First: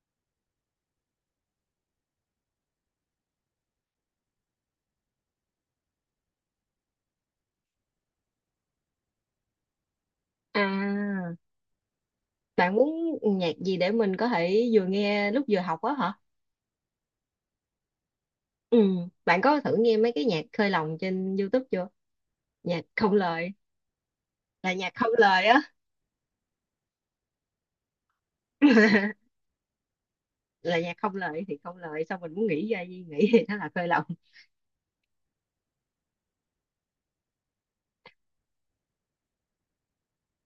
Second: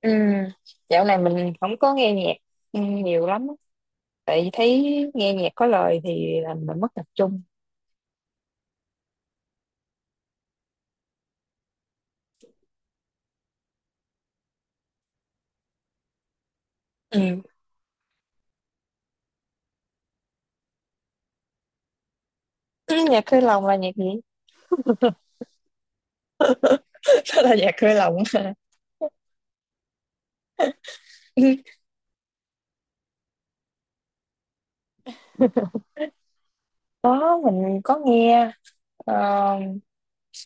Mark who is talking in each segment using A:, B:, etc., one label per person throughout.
A: Ừ, dạo này mình không có nghe nhạc nhiều lắm á. Tại vì thấy nghe nhạc có lời thì làm mình mất tập trung
B: À, bạn muốn nhạc gì để mình có thể vừa nghe lúc vừa học á hả?
A: ừ.
B: Ừ, bạn có thử nghe mấy cái nhạc khơi lòng trên YouTube chưa? Nhạc
A: Ừ,
B: không
A: nhạc hơi
B: lời,
A: lòng là nhạc gì?
B: là nhạc không lời á.
A: Đó là nhạc hơi lòng hả?
B: Là nhạc không lời thì không lời, xong mình muốn nghĩ ra gì nghĩ thì nó là khơi lòng.
A: Đó mình có nghe, ờ,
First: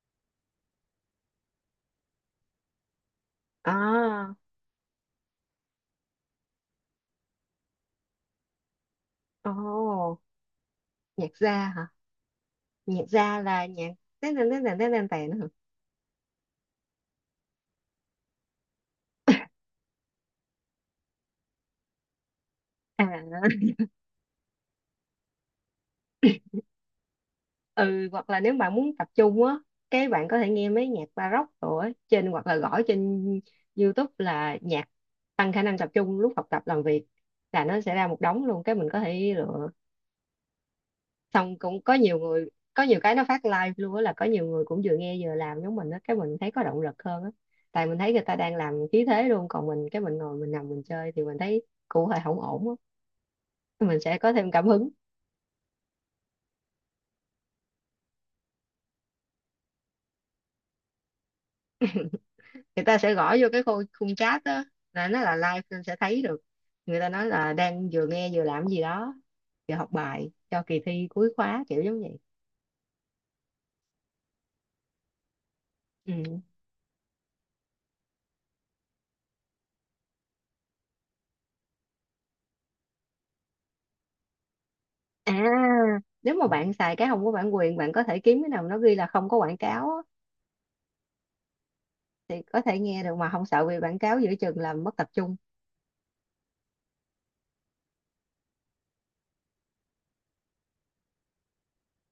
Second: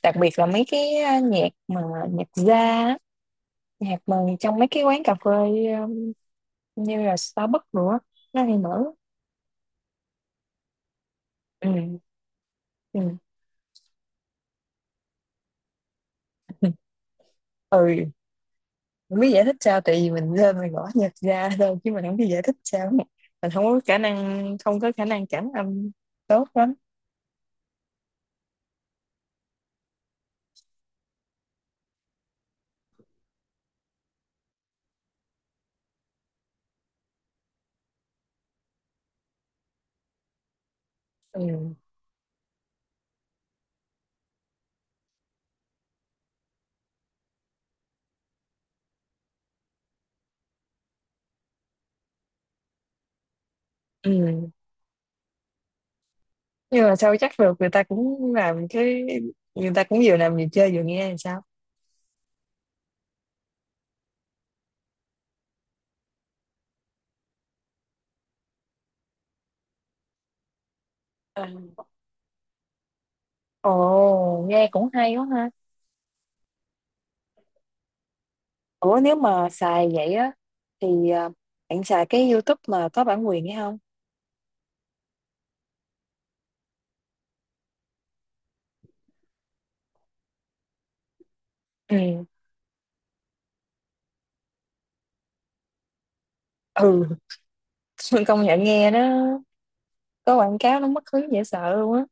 A: đặc biệt là mấy cái nhạc mà nhạc jazz á, nhạc mà
B: À,
A: trong mấy cái quán cà phê, ờ, như là Starbucks nữa nó hay mở.
B: ồ, nhạc ra hả?
A: Ừ.
B: Nhạc
A: Ừ.
B: ra là nhạc tèn tèn tèn tèn tèn tèn tèn hả?
A: ừ Không biết giải thích sao, tại vì mình lên mình gõ nhạc ra thôi chứ mình không biết giải thích sao,
B: À,
A: mình không có khả năng cảm âm tốt lắm
B: ừ, hoặc là nếu bạn muốn tập trung á, cái bạn có thể nghe mấy nhạc baroque rồi á, trên hoặc là gõ trên YouTube là nhạc tăng khả năng tập trung lúc học tập làm việc, là nó sẽ ra một đống luôn cái mình có thể lựa. Xong
A: ừ.
B: cũng có nhiều người, có nhiều cái nó phát live luôn á, là có nhiều người cũng vừa nghe vừa làm giống mình á, cái mình thấy có động lực hơn á. Tại mình thấy người ta đang làm khí thế luôn, còn mình cái mình ngồi mình nằm mình chơi thì mình thấy cụ hơi không ổn á, mình sẽ có thêm
A: Ừ.
B: cảm hứng.
A: Nhưng mà sao chắc được, người ta cũng làm cái, người ta cũng vừa làm vừa chơi vừa nghe thì sao?
B: Người ta sẽ gõ vô cái khung chat đó, là nó là live nên sẽ thấy được người ta nói là đang vừa nghe vừa làm gì đó, vừa học bài cho kỳ thi cuối khóa
A: Ừ.
B: kiểu giống vậy.
A: Ồ, nghe cũng hay quá ha.
B: Ừ.
A: Ủa nếu mà xài vậy á thì, bạn xài cái YouTube mà có bản quyền hay không?
B: À, nếu mà bạn xài cái không có bản quyền, bạn có thể kiếm cái nào nó ghi là không có quảng cáo á,
A: Ừ.
B: thì có thể nghe được mà không sợ bị quảng cáo giữa chừng làm mất tập trung.
A: Ừ, công nhận nghe nó có quảng cáo nó mất hứng dễ sợ luôn á.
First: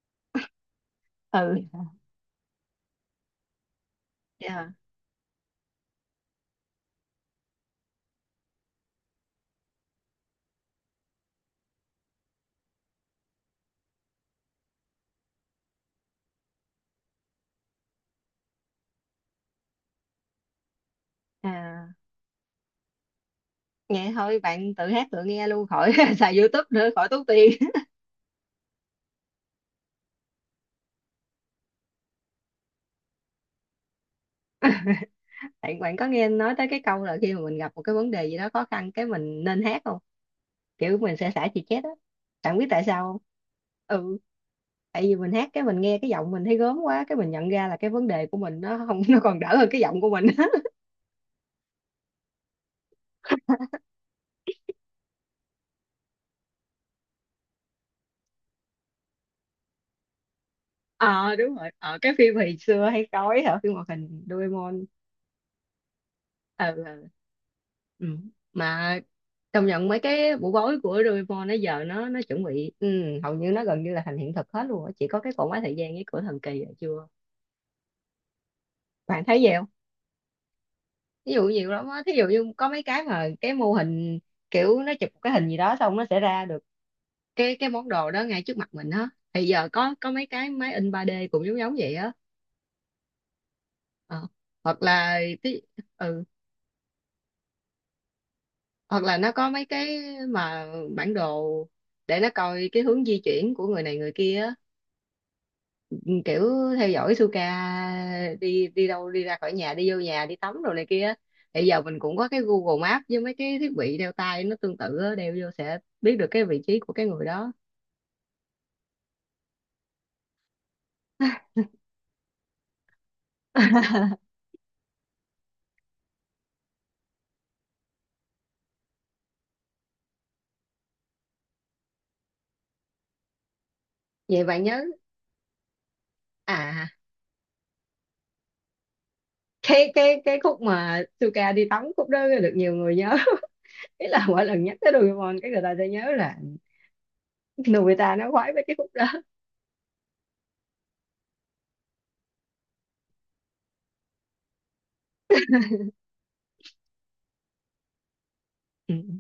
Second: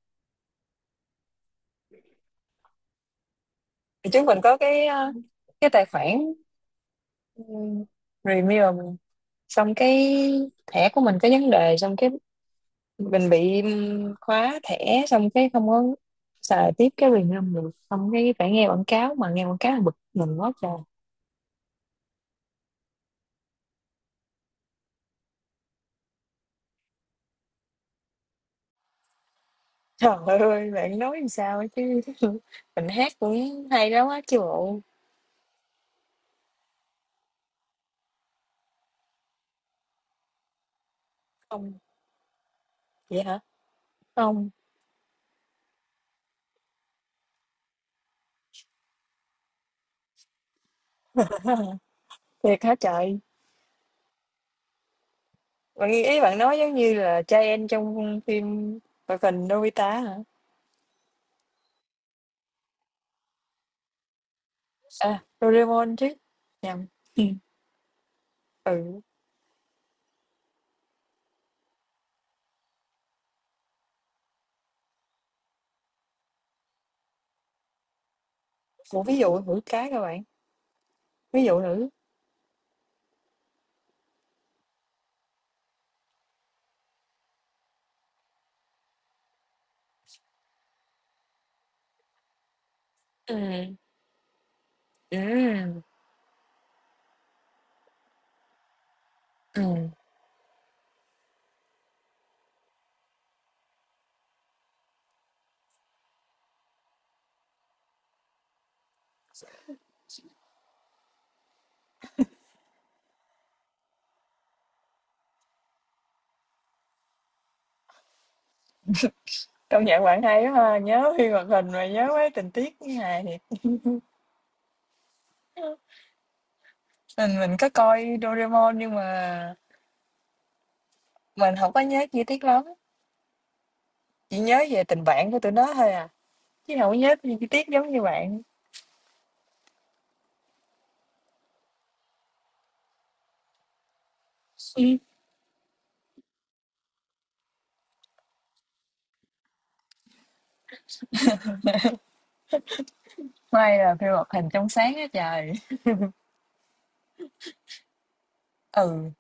B: Ừ,
A: Thì chúng mình có
B: yeah.
A: cái, cái tài khoản. Ừ. Review mình xong cái thẻ của mình có vấn đề, xong cái mình bị khóa thẻ, xong cái không có xài tiếp cái review được, xong cái phải nghe quảng cáo, mà nghe quảng cáo là bực mình quá trời.
B: À, nghe thôi bạn tự hát tự nghe luôn khỏi xài YouTube nữa khỏi tốn tiền.
A: Trời ơi bạn nói làm sao ấy chứ, mình hát cũng hay lắm á chứ bộ.
B: bạn bạn có nghe nói tới cái câu là khi mà mình gặp một cái vấn đề gì đó khó khăn cái mình nên hát không? Kiểu mình sẽ xả chì
A: Không.
B: chét á. Bạn biết tại sao không?
A: Vậy hả?
B: Ừ,
A: Không.
B: tại vì mình hát cái mình nghe cái giọng mình thấy gớm quá, cái mình nhận ra là cái vấn đề của mình nó không, nó còn đỡ hơn cái giọng của mình.
A: Thiệt hả trời. Ý bạn nói giống như là trai trong phim hoạt hình Nobita hả?
B: Ờ, đúng rồi. Ờ, cái phim hồi xưa hay coi hả, phim hoạt hình Doraemon.
A: À Doraemon chứ,
B: Ờ,
A: nhầm.
B: ừ, ừ. Mà
A: Ừ.
B: công nhận mấy cái bộ gối của Doraemon nó giờ nó chuẩn bị, ừ, hầu như nó gần như là thành hiện thực hết luôn á, chỉ có cái cỗ máy thời gian với cửa thần kỳ là chưa.
A: Một ví
B: Bạn thấy
A: dụ
B: vậy,
A: nữ cái các bạn.
B: ví dụ
A: Ví dụ
B: nhiều lắm
A: nữ.
B: á, thí dụ như có mấy cái mà cái mô hình kiểu nó chụp cái hình gì đó xong nó sẽ ra được cái món đồ đó ngay trước mặt mình á, thì giờ có mấy cái máy in 3D cũng giống giống vậy á.
A: Ừ.
B: Ờ. Hoặc là tí,
A: Ừ.
B: ừ, hoặc là nó có
A: Ừ.
B: mấy cái mà bản đồ để nó coi cái hướng di chuyển của người này người kia á, kiểu theo dõi Suka đi đi đâu, đi ra khỏi nhà, đi vô nhà, đi tắm rồi này kia á. Bây giờ mình cũng có cái Google Maps với mấy cái thiết bị đeo tay nó tương tự á, đeo vô sẽ biết được cái vị trí của cái người đó.
A: Công nhận bạn hay quá ha, nhớ phim hoạt hình mà nhớ mấy tình tiết như này thì, mình có coi Doraemon nhưng mà mình không có nhớ chi tiết lắm, chỉ
B: Vậy
A: nhớ
B: bạn nhớ
A: về tình bạn của tụi nó thôi à, chứ không
B: à,
A: có nhớ chi chi tiết giống như bạn.
B: cái khúc mà Suka đi tắm khúc đó được nhiều người nhớ. Ý là mỗi lần nhắc tới
A: Ừ.
B: Doraemon cái người ta sẽ nhớ là Nobita nó khoái với cái khúc đó.
A: May là phim hoạt hình trong sáng á trời.
B: Ừ,
A: Ừ,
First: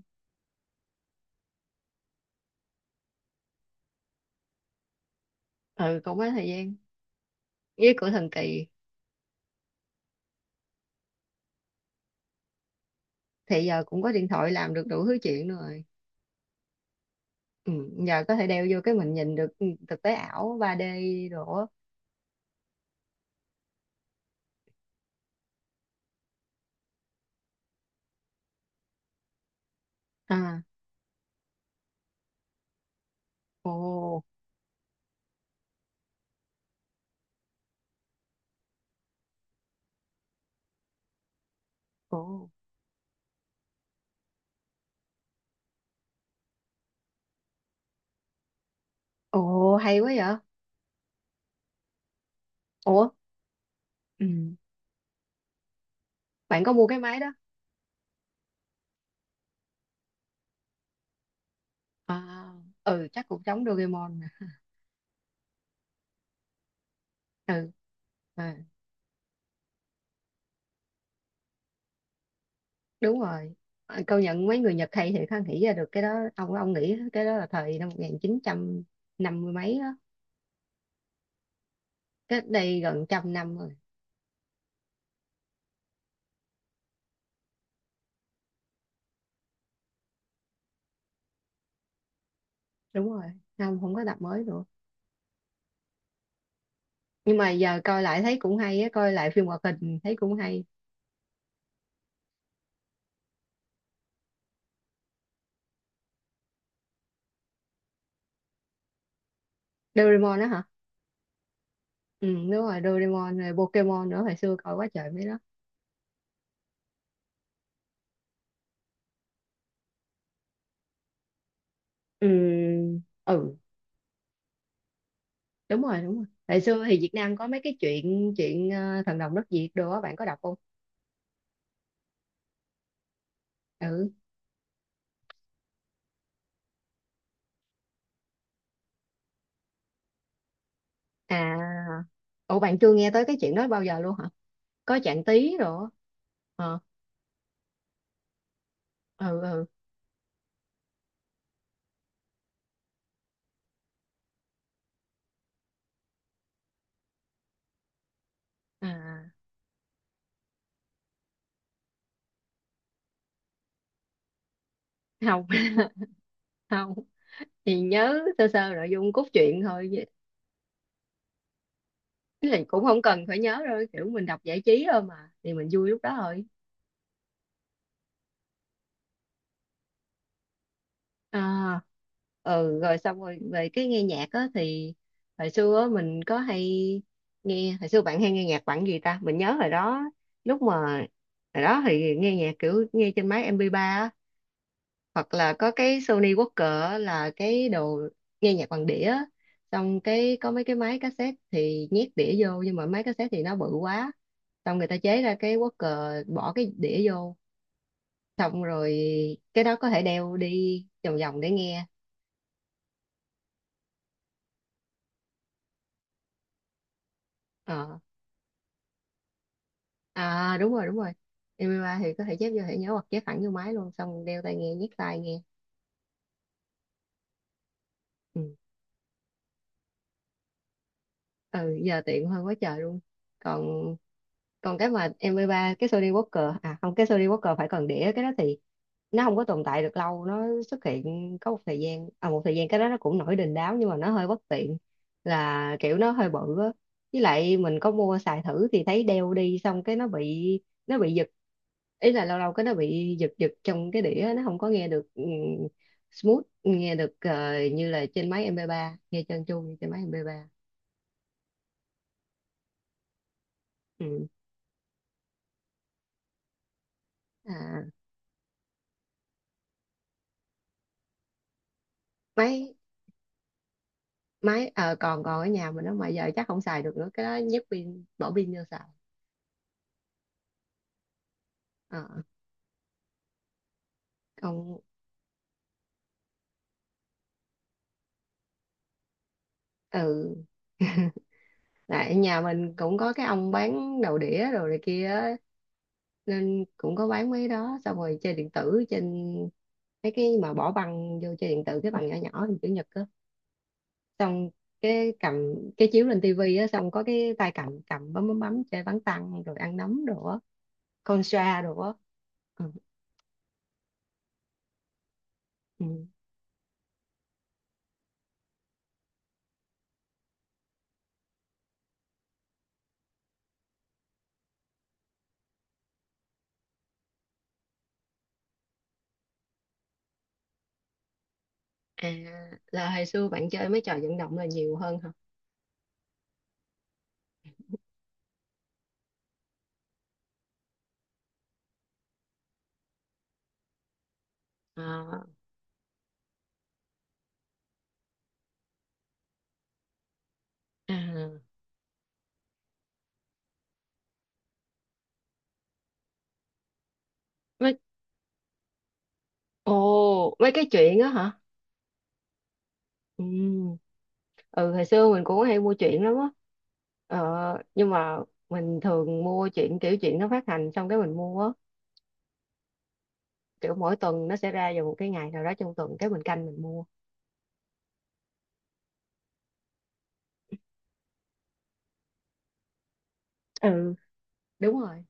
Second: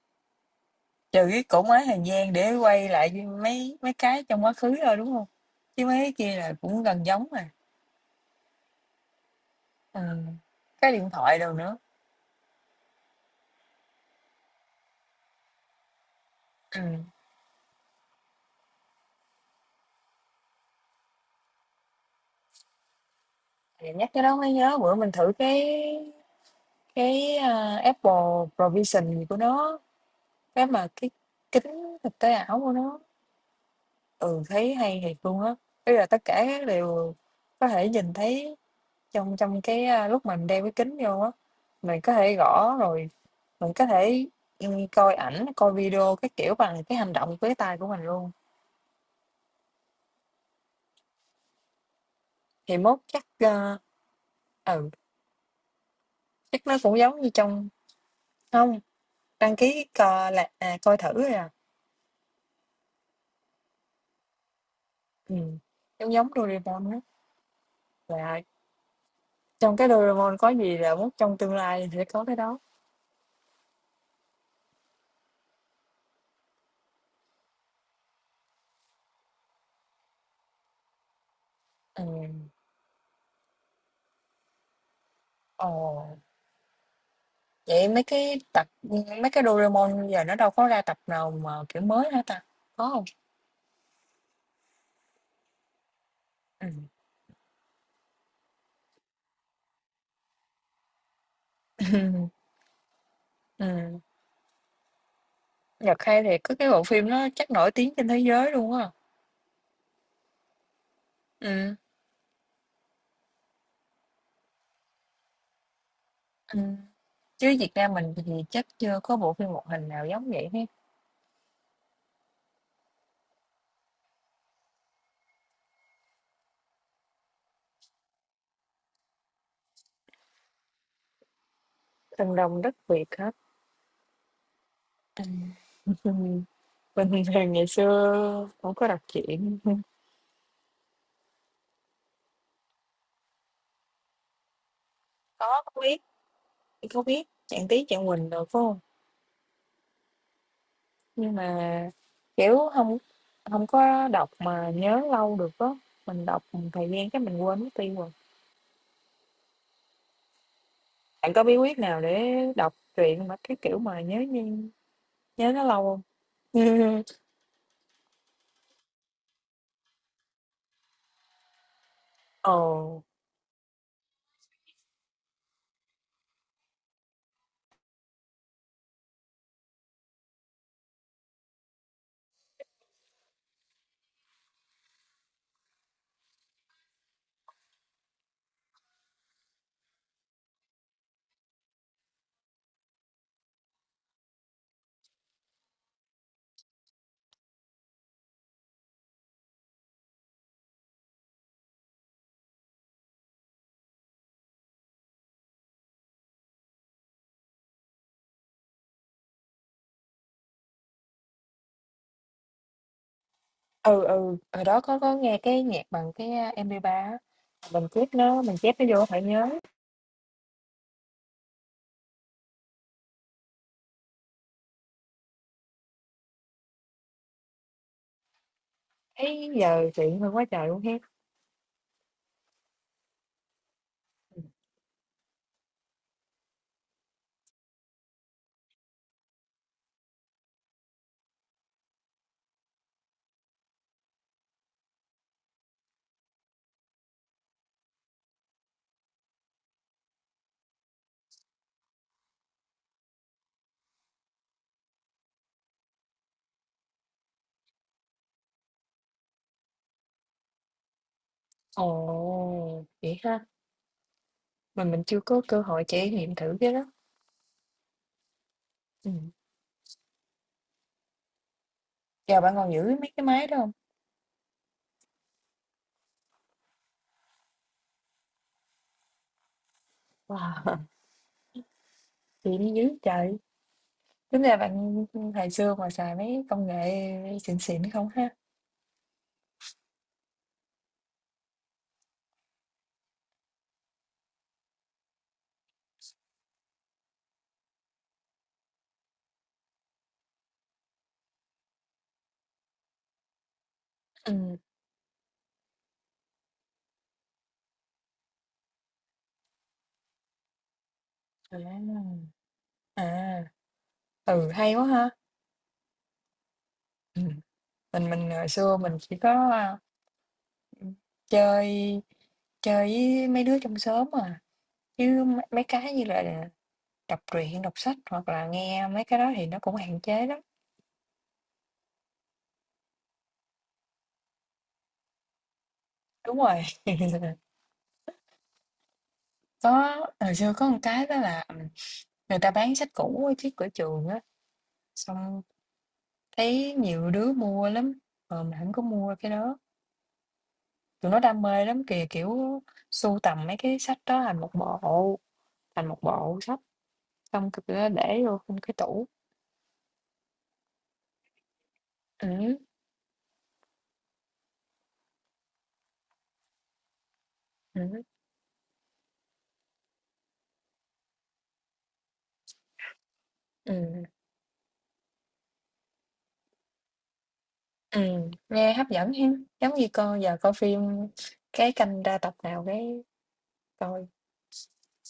A: trừ cái cổ máy thời gian để quay lại với mấy mấy cái trong quá khứ thôi đúng không, chứ mấy
B: ừ,
A: cái
B: cũng có
A: kia
B: thời
A: là
B: gian
A: cũng gần giống mà.
B: với của thần kỳ.
A: Ừ. Cái điện thoại đâu nữa.
B: Thì giờ cũng có điện thoại làm được đủ thứ chuyện rồi.
A: Ừ.
B: Ừ, giờ có thể đeo vô cái mình nhìn được, ừ, thực tế ảo ba d đồ á.
A: Thì nhắc cái đó mới nhớ bữa mình thử cái, Apple Provision gì của nó,
B: À,
A: cái kính thực tế ảo của nó.
B: ồ,
A: Ừ, thấy hay thiệt luôn á. Bây là tất cả các đều có thể nhìn thấy, trong trong cái, lúc mình đeo cái kính vô á, mình có
B: ồ,
A: thể gõ rồi, mình có thể, coi ảnh coi video, cái kiểu bằng cái hành động với tay của mình luôn.
B: ồ, hay quá vậy.
A: Thì mốt
B: Ủa,
A: chắc,
B: ừ,
A: ừ
B: bạn
A: chắc
B: có
A: nó
B: mua cái
A: cũng
B: máy
A: giống
B: đó
A: như trong. Không. Đăng ký coi là, coi thử rồi à.
B: à? Ừ, chắc cũng giống Doraemon nè.
A: Ừm, Giống giống Doraemon á,
B: Ừ,
A: là
B: à,
A: trong cái Doraemon có gì là mốt trong tương lai sẽ có cái đó.
B: đúng rồi. À, công nhận mấy người Nhật hay thì ha, nghĩ ra được cái đó. Ông nghĩ cái đó là thời năm một nghìn chín trăm năm mươi mấy đó, cách
A: Ừm.
B: đây gần trăm năm rồi.
A: Ồ, vậy mấy cái tập, mấy cái Doraemon giờ nó đâu có ra tập nào mà kiểu mới hả ta? Có hông?
B: Đúng rồi, không, không có tập mới nữa,
A: Ừm.
B: nhưng mà giờ coi lại thấy cũng hay á, coi lại phim hoạt hình thấy cũng hay.
A: Ừm, Nhật hay thì có cái bộ phim nó chắc nổi tiếng trên thế giới luôn á.
B: Doraemon đó hả?
A: Ừm.
B: Ừ, đúng rồi, Doraemon rồi Pokemon nữa, hồi xưa coi quá trời mấy đó.
A: Ừm, chứ Việt Nam mình thì chắc chưa có bộ phim hoạt hình nào giống vậy hết.
B: Ừ, ừ, đúng rồi đúng rồi, hồi xưa thì Việt Nam có mấy cái chuyện chuyện ờ, thần đồng đất Việt đồ á, bạn có đọc không?
A: Thần đồng đất Việt hả?
B: Ừ.
A: Ừm. Mình thì ngày xưa cũng có đọc truyện.
B: À, ủa bạn chưa nghe tới cái chuyện đó bao giờ luôn hả? Có Trạng Tí
A: Có
B: rồi.
A: biết.
B: Ờ,
A: Chị có biết Trạng Tí Trạng Quỳnh được phải không?
B: ừ, ừ.
A: Nhưng mà kiểu không, không có đọc mà nhớ lâu được á. Mình đọc một thời gian cái mình quên mất tiêu rồi.
B: À,
A: Bạn có bí quyết nào để đọc truyện mà cái kiểu mà nhớ như,
B: không.
A: nhớ nó lâu không?
B: Không thì nhớ sơ sơ nội dung cốt truyện thôi, chứ là cũng không
A: Ồ.
B: cần phải nhớ đâu, kiểu mình đọc giải trí thôi mà, thì mình vui lúc đó thôi. À, ừ, rồi xong rồi về cái nghe nhạc á thì hồi xưa á, mình có hay nghe, hồi xưa bạn hay nghe nhạc bằng gì ta, mình nhớ hồi đó lúc mà hồi đó thì nghe nhạc kiểu nghe trên máy MP3 á, hoặc là có cái Sony Walkman á, là cái đồ nghe nhạc bằng đĩa á. Xong cái có mấy cái máy cassette thì nhét đĩa vô, nhưng mà máy cassette thì nó bự quá, xong người ta chế ra cái Walkman bỏ cái đĩa vô, xong rồi cái đó có thể đeo đi vòng vòng để nghe.
A: Ừ ừ, hồi đó có nghe cái nhạc bằng cái MP3 á.
B: Ờ.
A: Mình chép nó vô phải nhớ.
B: À, đúng rồi đúng rồi, MP3 thì có thể chép vô thẻ nhớ hoặc chép thẳng vô máy luôn, xong đeo tai nghe, nhét tai nghe. Ừ.
A: Thấy giờ chuyện hơn quá trời luôn ha.
B: Ừ, giờ tiện hơn quá trời luôn. Còn còn cái mà MP3, cái Sony Walker à, không, cái Sony Walker phải còn đĩa, cái đó thì nó không có tồn tại được lâu, nó xuất hiện có một thời gian, à một thời gian cái đó nó cũng nổi đình đám nhưng mà nó hơi bất tiện, là kiểu nó hơi bự á, với lại mình có mua xài thử thì thấy đeo đi xong cái nó bị giật, ý là lâu lâu cái nó bị giật giật trong cái đĩa, nó không có nghe được ừ, smooth, nghe được ờ, như là trên máy mp ba, nghe trơn tru như trên máy MP3.
A: Ồ, vậy ha.
B: Ừ.
A: Mà mình chưa có cơ hội trải nghiệm thử cái đó.
B: À,
A: Ừ. Chà, bạn còn
B: máy
A: giữ mấy cái máy đó hông?
B: máy ờ, còn còn ở nhà mình nó, mà giờ chắc không xài được nữa, cái đó nhét pin, bỏ pin vô xài.
A: Wow,
B: Ờ,
A: vậy mới dữ trời! Tính ra
B: còn
A: bạn, hồi xưa mà xài mấy công nghệ xịn xịn không ha?
B: ừ, tại nhà mình cũng có cái ông bán đầu đĩa đồ này kia á, nên cũng có bán mấy đó, xong rồi chơi điện tử trên mấy cái mà bỏ băng vô chơi điện tử, cái băng nhỏ nhỏ hình chữ nhật á, xong
A: Ừm.
B: cái cầm cái chiếu lên tivi á, xong có cái tay cầm cầm bấm bấm bấm chơi bắn tăng rồi ăn nấm đồ á, con
A: À.
B: xoa đồ á. Ừ.
A: À, ừ, hay quá ha!
B: Ừ.
A: Ừm, mình hồi xưa mình chỉ có, ừm, chơi chơi với mấy đứa trong xóm à, chứ mấy mấy cái như là đọc truyện, đọc sách hoặc là nghe mấy cái đó thì nó cũng hạn chế lắm.
B: À, là hồi xưa bạn chơi mấy trò vận động là nhiều hơn hả?
A: Đúng rồi, có hồi xưa có một cái đó là, người ta bán sách cũ ở trước cửa trường á,
B: À,
A: xong thấy nhiều đứa mua lắm, mình không có mua cái đó. Tụi nó
B: à.
A: đam mê lắm kìa, kiểu, sưu tầm mấy cái sách đó thành một bộ sách, xong c tụi
B: mấy
A: nó để vô trong cái tủ.
B: Ồ, mấy cái chuyện đó hả?
A: Ừm.
B: Ừ. Ừ, hồi xưa mình cũng hay mua truyện lắm á, ờ, nhưng
A: Ừm.
B: mà mình thường mua truyện kiểu truyện nó phát hành xong cái mình mua á, kiểu mỗi
A: Ừm.
B: tuần nó sẽ ra vào một cái ngày nào đó trong tuần cái mình canh mình mua.
A: Ừm, nghe hấp dẫn hen, giống như coi giờ coi phim cái canh ra tập nào cái
B: Ừ,
A: coi.
B: đúng rồi.